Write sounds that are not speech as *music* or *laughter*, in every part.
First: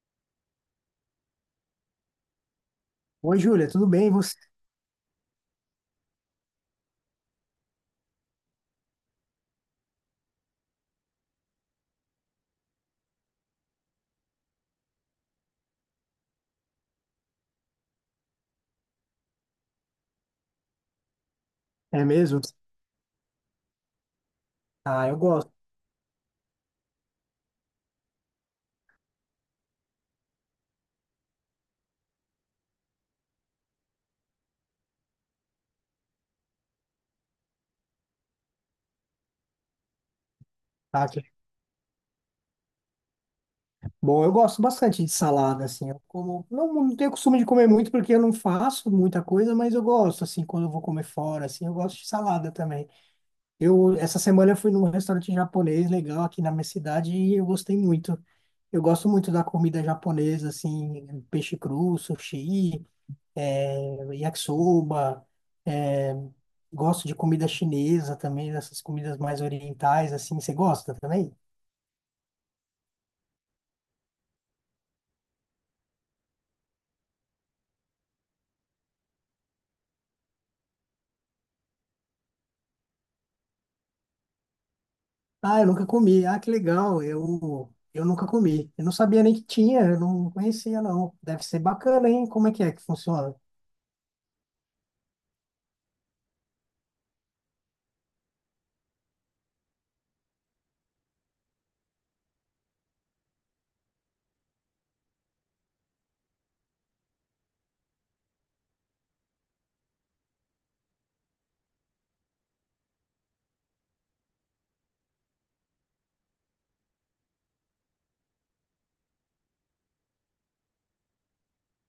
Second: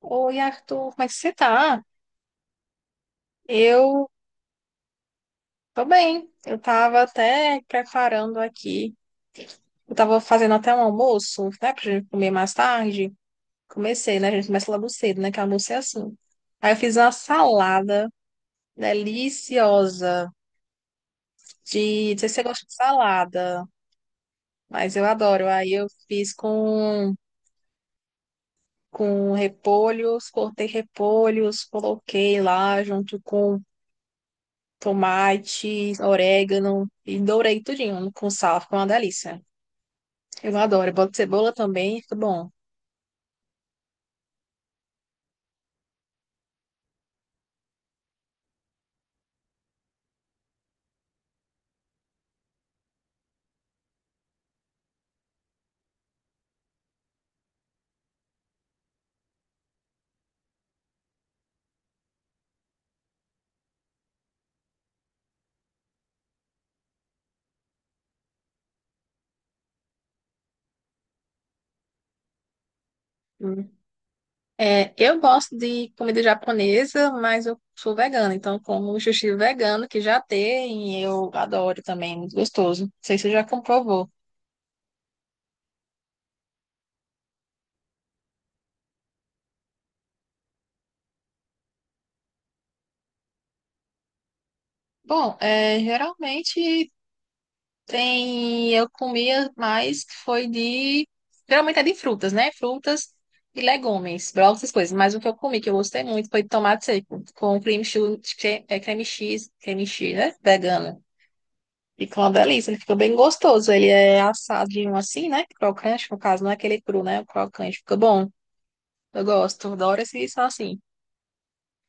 Oi, Arthur, como é que você tá? Oi, Júlia, tudo Eu bem? E você? tô bem. Eu tava até preparando aqui. Eu tava fazendo até um almoço, né, pra gente comer mais tarde. Comecei, né? A gente começa logo cedo, né? Que almoço é assim. Aí eu fiz uma salada deliciosa É de... Não sei se mesmo? você gosta de salada, mas eu Ah, eu adoro. gosto, Aí eu fiz com repolhos, cortei repolhos, coloquei lá junto com tomate, orégano e dourei tudinho com sal, fica uma delícia. Eu adoro, eu tá? boto cebola também, fica bom. Bom, eu gosto bastante de salada, assim. Eu como, não tenho costume de comer muito porque eu não faço muita coisa, mas eu gosto, assim, quando eu vou comer fora, assim, eu gosto de salada também. Essa semana eu fui num restaurante japonês legal aqui na minha cidade e eu gostei muito. Eu gosto muito da comida japonesa, assim, peixe cru, sushi, yakisoba, eh, gosto de comida chinesa também, dessas comidas mais orientais, assim. Você gosta também? Hum. É, eu gosto de comida japonesa, mas eu sou vegana, então como sushi vegano que já tem, eu adoro também, é muito gostoso. Não sei se você já comprovou. Ah, eu nunca comi. Ah, que legal. Eu nunca comi. Eu não sabia nem que tinha, eu não conhecia, não. Deve ser bacana, hein? Como é que funciona? Bom, é, geralmente, tem, eu comia mais, foi de. Geralmente é de frutas, né? Frutas e legumes, brócolis, essas coisas. Mas o que eu comi, que eu gostei muito, foi de tomate seco, com creme cheese, né? Vegana. Ficou uma delícia, ele ficou bem gostoso. Ele é assadinho assim, né? Crocante, no caso, não é aquele cru, né? O crocante, fica bom. Eu gosto, adoro esse isso assim.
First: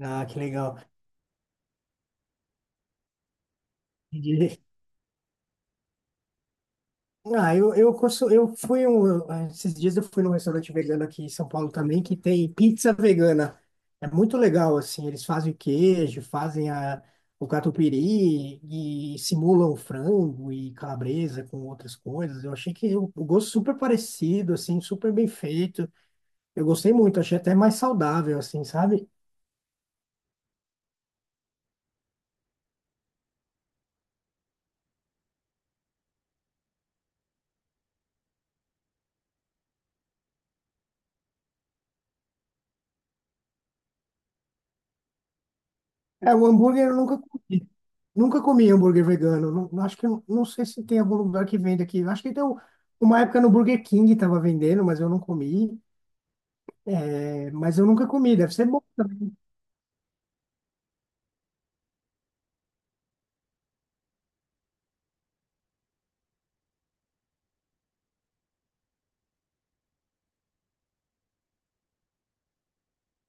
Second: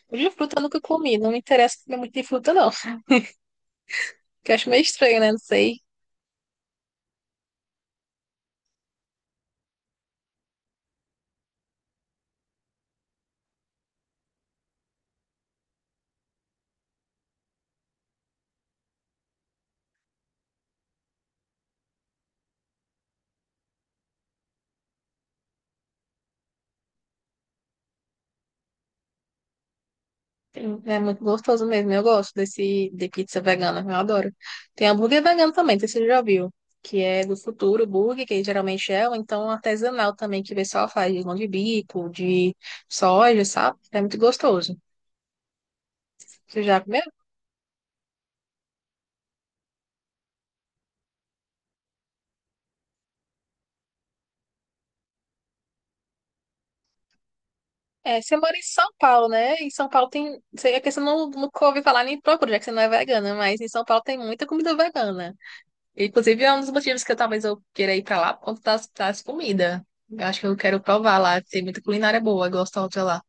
Ah, De que fruta eu nunca legal. comi, não me interessa comer muito de fruta, não. *laughs* Que eu Entendi. acho meio estranho, né? Não sei. Ah, eu, consu- eu fui um. Esses dias eu fui num restaurante vegano aqui em São Paulo também, que tem pizza vegana. É muito legal, assim. Eles fazem o queijo, fazem o catupiry e simulam frango e calabresa com outras coisas. Eu achei que o gosto super parecido, assim, super bem feito. Eu gostei muito, achei até mais saudável, assim, sabe? Sim, é muito gostoso mesmo. Eu gosto desse de pizza vegana, eu adoro. Tem hambúrguer vegano também, não sei se você já viu, que é do futuro burger, que geralmente é, ou então artesanal também, que o pessoal faz de mão de bico, de soja, sabe? É muito gostoso. É, o Você já hambúrguer eu comeu? nunca comi. Nunca comi hambúrguer vegano. Acho que não, não sei se tem algum lugar que vende aqui. Acho que tem um- Uma época no Burger King tava vendendo, mas eu não comi. É, mas eu nunca É, comi, você deve mora em ser bom São Paulo, também. né? Em São Paulo tem. É que você não, nunca ouviu falar nem procura, já que você não é vegana, mas em São Paulo tem muita comida vegana. Inclusive, é um dos motivos que eu, talvez eu queira ir pra lá por conta das comidas. Eu acho que eu quero provar lá. Tem muita culinária boa, gosto da outra lá.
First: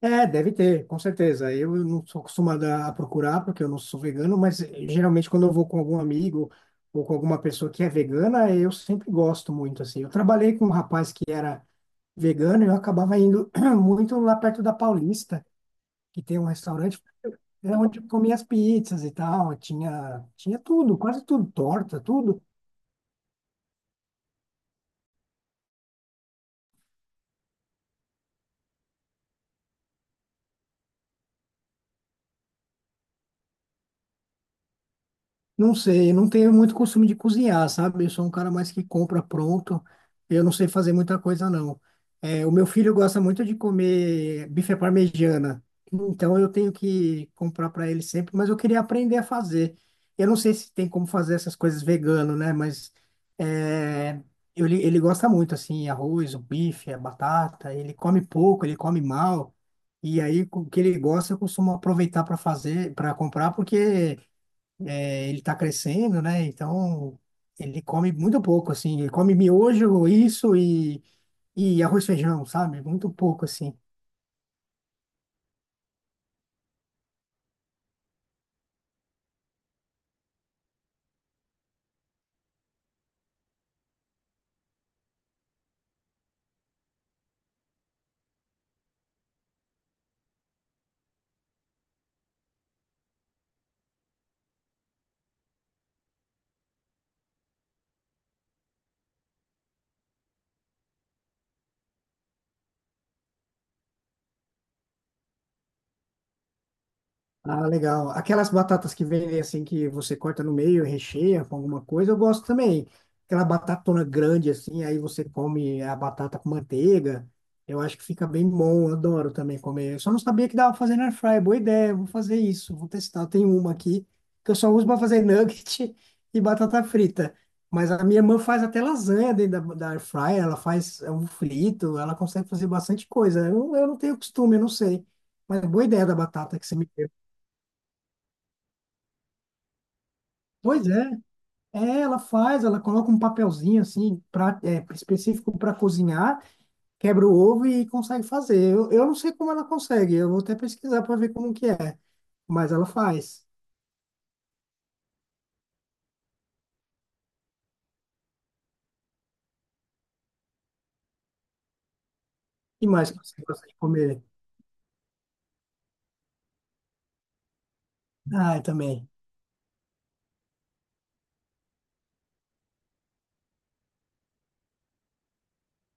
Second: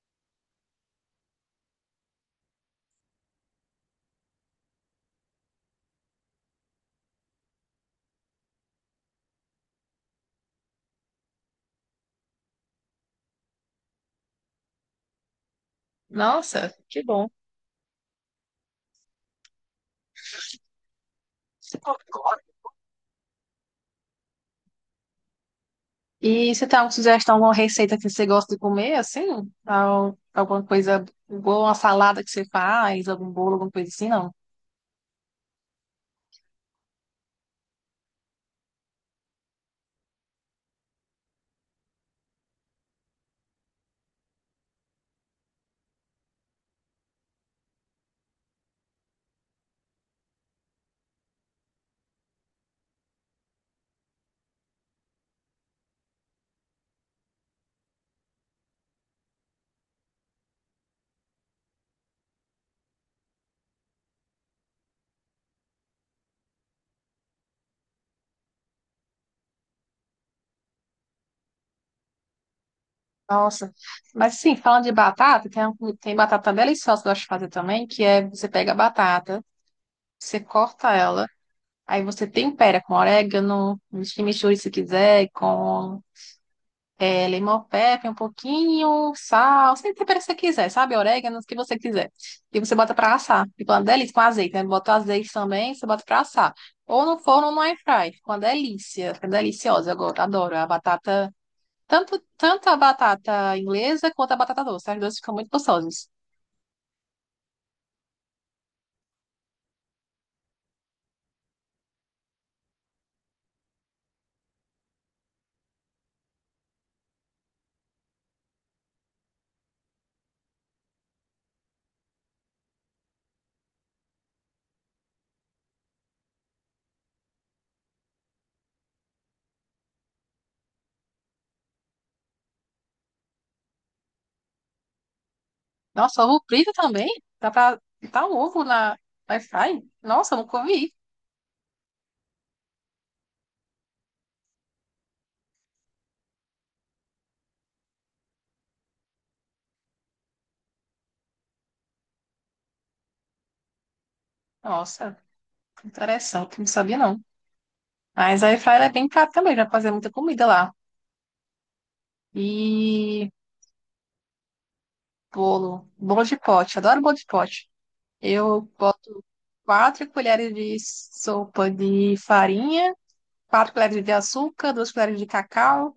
É, deve ter, com certeza. Eu não sou acostumado a procurar, porque eu não sou vegano, mas geralmente quando eu vou com algum amigo ou com alguma pessoa que é vegana, eu sempre gosto muito, assim. Eu trabalhei com um rapaz que era vegano e eu acabava indo *clears throat* muito lá perto da Paulista, que tem um Nossa, restaurante, que bom. é onde eu comia as pizzas e tal, tinha tudo, quase tudo, torta, tudo. E você tem alguma sugestão, alguma receita que você gosta de comer, assim? Alguma coisa boa, uma salada que você faz, algum bolo, alguma coisa assim, não? Não sei, eu não tenho muito costume de cozinhar, sabe? Eu sou um cara mais que compra pronto. Eu não sei fazer muita coisa, não. É, o meu filho gosta muito de comer bife à parmegiana. Então eu tenho que comprar para ele sempre, mas eu queria aprender a fazer. Eu não sei se tem como fazer essas coisas vegano, né? Mas é, ele gosta muito, assim, arroz, o bife, a batata. Ele come pouco, ele come mal. E aí, com o que ele gosta, eu costumo aproveitar para fazer, para comprar, porque é, ele está crescendo, né? Então ele come muito pouco, assim. Ele come miojo, isso e arroz e feijão, sabe? Muito pouco, Nossa. assim. Mas, assim, falando de batata, tem batata deliciosa que eu gosto de fazer também, que é você pega a batata, você corta ela, aí você tempera com orégano, chimichurri se quiser, com é, limão pepper um pouquinho, sal, você tempera se você quiser, sabe? Orégano, o que você quiser. E você bota pra assar. Fica uma delícia com azeite, né? Bota o azeite também, você bota pra assar. Ou no forno ou no air fry. Fica uma delícia, fica deliciosa. Eu adoro a batata, tanto a batata inglesa quanto a batata doce. As duas ficam muito gostosas. Ah, legal. Aquelas batatas que vendem assim, que você corta no meio e recheia com alguma coisa, eu gosto também. Aquela batatona grande assim, aí você come a batata com manteiga. Eu acho que fica bem bom, eu adoro também comer. Eu só não sabia que dava pra fazer na air fryer. Boa ideia, vou fazer isso, vou testar. Eu tenho uma aqui que eu só uso para fazer nugget *laughs* e batata frita. Mas a minha irmã faz até lasanha dentro da air fryer, ela faz ovo frito, ela consegue fazer bastante coisa. Eu não tenho costume, eu não sei. Mas boa ideia da Nossa, ovo batata que frito você me também? deu. Dá pra botar o ovo na no air fry? Nossa, eu nunca Pois vi. é, é, ela faz, ela coloca um papelzinho assim, específico para cozinhar, quebra o ovo e consegue fazer. Eu não sei como ela consegue, eu vou até pesquisar para ver como que é, mas ela faz. Nossa. Interessante, não sabia não. Mas a air é bem prática também, já fazer muita comida lá. E mais que E você gosta de comer? bolo de pote, adoro bolo de pote. Ah, Eu eu também. boto 4 colheres de sopa de farinha, 4 colheres de açúcar, 2 colheres de cacau,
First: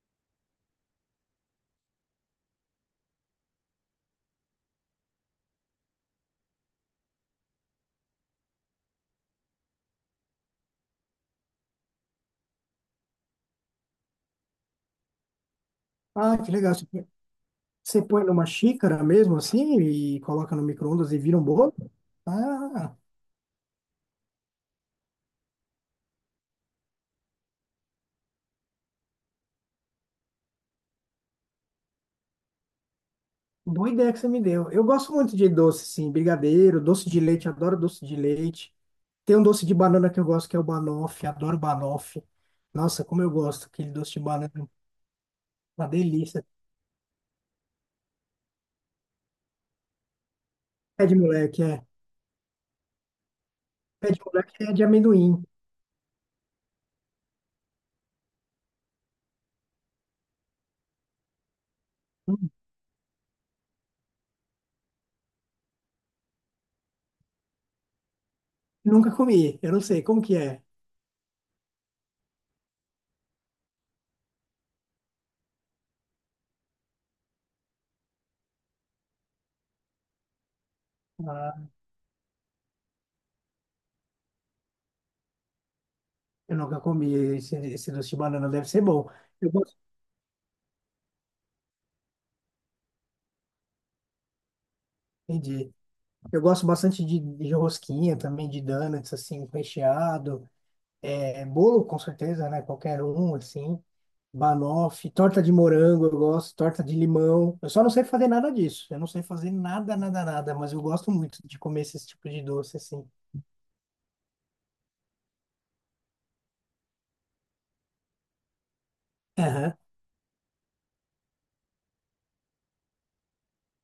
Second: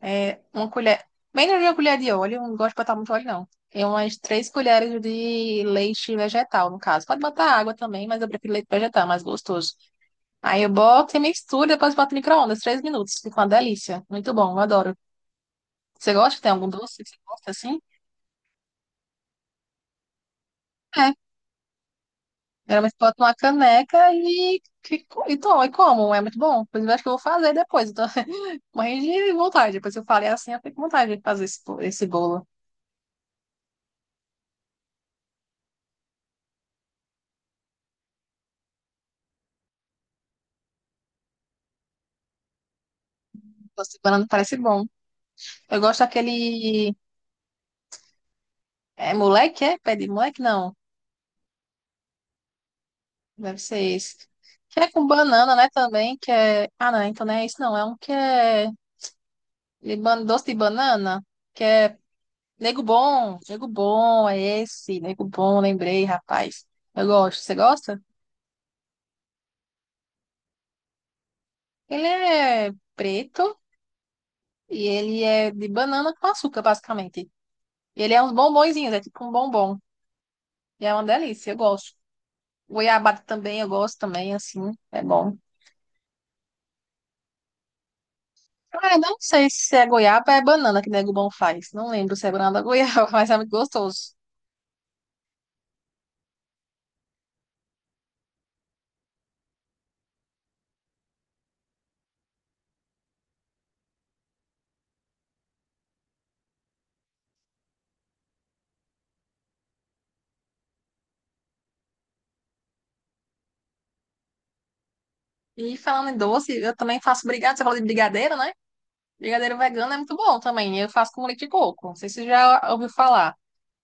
é, uma colher, menos de uma colher de óleo, eu não gosto de botar muito óleo não. E umas 3 colheres de leite vegetal, no caso. Pode botar água também, mas eu prefiro leite vegetal, é mais gostoso. Aí eu boto e misturo, depois boto no micro-ondas, 3 minutos. Fica uma delícia. Muito bom, eu adoro. Você Ah, gosta? Tem que algum legal. Doce que você gosta assim? Você põe numa xícara mesmo assim e coloca no micro-ondas É. e vira um bolo? Ah, Geralmente boto numa caneca e tomo, e como. É muito bom. Inclusive, acho que eu vou fazer depois. Eu tô *laughs* morrendo de vontade. Depois que eu falei assim, eu fico com vontade de fazer esse bolo. boa ideia que você me deu. Eu gosto muito de doce, sim, brigadeiro, doce de leite, adoro doce de leite. Tem um doce de banana que eu gosto, que é o banoffee. Adoro banoffee. Nossa, como eu gosto. Aquele Doce de doce de banana parece banana. bom. Eu Uma gosto delícia. daquele. É moleque, é? Pé de moleque? Não. Pé de moleque, é. Deve ser Pé de esse. moleque é Que de é com amendoim. banana, né? Também, que é. Ah, não, então não é isso, não. É um que é. Doce de banana que é Hum, Nego bom. Nego bom, é esse. Nego bom, lembrei, rapaz. Eu gosto, você gosta? Nunca comi. Eu não sei como que é. Ele é preto e ele é de banana com açúcar, basicamente. E ele é uns bombonzinhos, é tipo um bombom. E é uma delícia, eu Ah, gosto. Goiabada também, eu gosto também, assim, é bom. eu nunca comi esse doce de banana. Deve ser Ah, eu bom. não sei Eu se gosto, é goiaba ou é banana que nego bom faz. Não lembro se é banana ou goiaba, *laughs* mas é muito gostoso. entendi. Eu gosto bastante de rosquinha também, de donuts, assim, recheado. É, bolo, com certeza, né? Qualquer um, assim. Banoffee, torta de morango, eu gosto, torta de limão. Eu só não sei fazer nada disso. Eu não sei fazer nada, nada, nada, mas eu gosto muito de comer esse tipo de doce assim. E falando em doce, eu também faço brigadeiro, você falou de brigadeiro, né? Brigadeiro Aham. vegano é muito bom também. Eu faço com leite de coco. Não sei se você já ouviu falar.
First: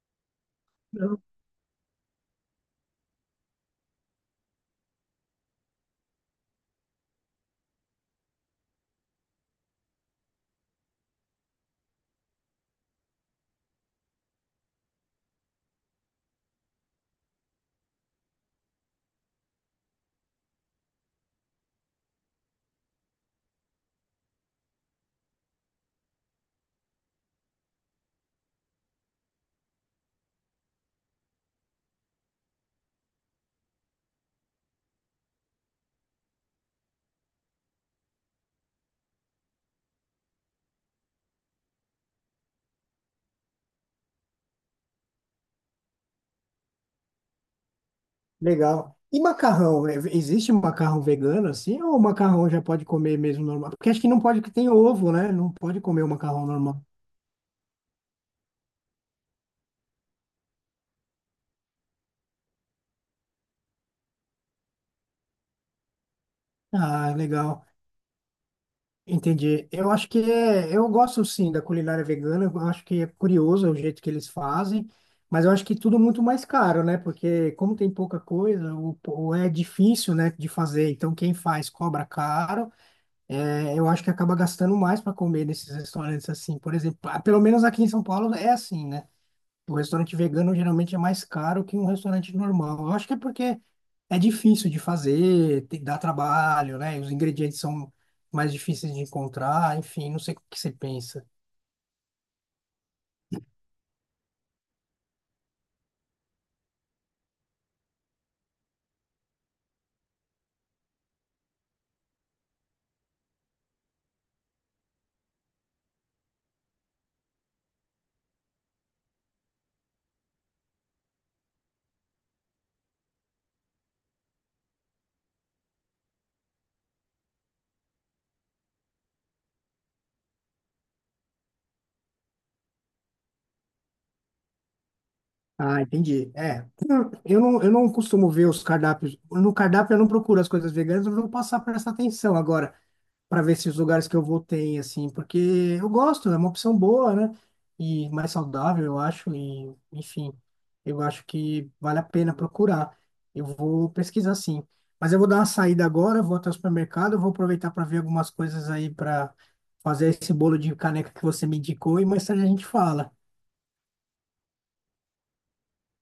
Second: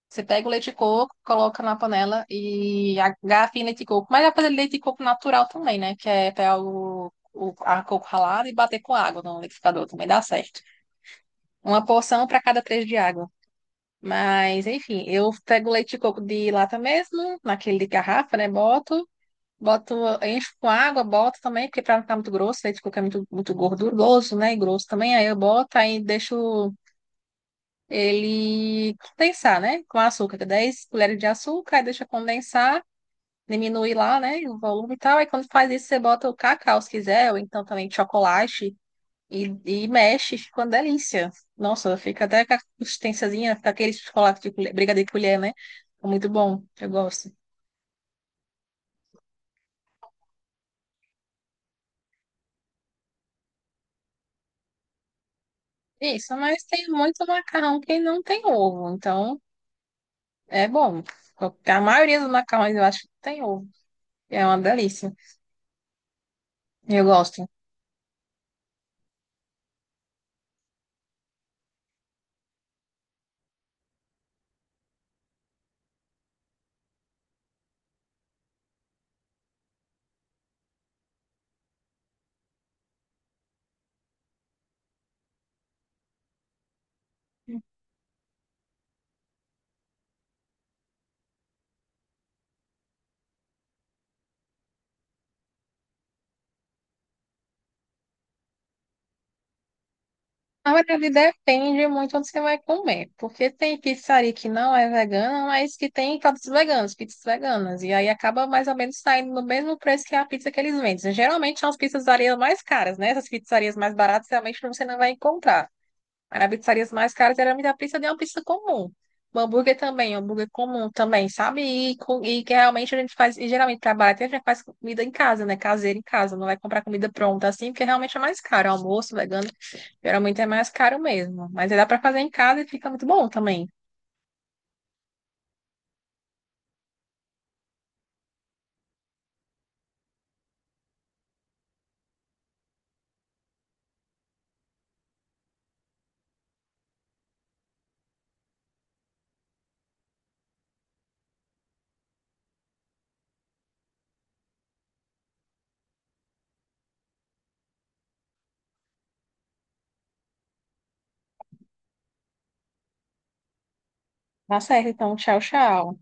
Você pega o leite de coco, Não. coloca na panela e agafa em leite de coco. Mas dá pra fazer leite de coco natural também, né? Que é pegar o a coco ralado e bater com água no liquidificador. Também dá certo. Uma porção para cada três de água. Mas, enfim, eu pego o leite de coco de lata mesmo, naquele de garrafa, né? Boto, encho com água, boto também, porque pra não ficar muito grosso, leite de coco é muito, muito gorduroso, né? E grosso também. Aí eu boto, aí deixo ele condensar, né? Com açúcar, 10 colheres de açúcar, aí deixa condensar, diminui lá, né? O volume e tal. Aí quando faz isso, você bota o cacau, se quiser, ou então também chocolate, e mexe, fica uma delícia. Nossa, fica até com a consistênciazinha, fica aquele chocolate de colher, brigadeiro de colher, né? É muito bom, eu gosto. Legal. E macarrão? É, existe macarrão vegano assim? Ou macarrão já pode comer mesmo normal? Porque acho que não pode que tem ovo, né? Não pode comer o Isso, macarrão mas normal. tem muito macarrão que não tem ovo, então é bom. A maioria dos macarrões eu acho que tem ovo, é uma delícia. Eu Ah, gosto. legal. Entendi. Eu acho que é, eu gosto sim da culinária vegana, eu acho que é curioso o jeito que eles fazem, mas eu acho que tudo muito mais caro, né? Porque como tem pouca coisa, ou é difícil, né, de fazer, então quem faz cobra caro, é, eu acho que acaba gastando mais para comer nesses restaurantes assim. Por exemplo, ah, pelo menos aqui em São Paulo é assim, né? O restaurante vegano geralmente é mais caro que um restaurante normal. Eu acho que é porque é difícil de fazer, dá trabalho, né? Os ingredientes são mais difíceis de encontrar, enfim, não sei o que você Na verdade, pensa. depende muito onde você vai comer, porque tem pizzaria que não é vegana, mas que tem produtos veganos, pizzas veganas, e aí acaba mais ou menos saindo no mesmo preço que a pizza que eles vendem. Geralmente são as pizzarias mais caras, né? Essas pizzarias mais baratas realmente você não vai encontrar. Mas as pizzarias mais caras geralmente a pizza é uma pizza comum. O hambúrguer também, o hambúrguer comum também, sabe? E, e que realmente a gente faz, e geralmente para barato a gente faz comida em casa, né? Caseira em casa, não vai comprar comida pronta assim, porque realmente é mais caro, almoço vegano, geralmente é mais caro mesmo, mas aí dá para fazer em casa e fica muito bom também. Ah, entendi. É, eu não costumo ver os cardápios. No cardápio eu não procuro as coisas veganas, eu vou passar a prestar atenção agora, para ver se os lugares que eu vou tem, assim, porque eu gosto, é uma opção boa, né? E mais saudável, eu acho, e enfim, eu acho que vale a pena procurar. Eu vou pesquisar sim. Mas eu vou dar uma saída agora, vou até o supermercado, vou aproveitar para ver algumas coisas aí para fazer esse bolo de caneca que você me indicou e mais tarde a gente fala. Tá certo, então, tchau, tchau.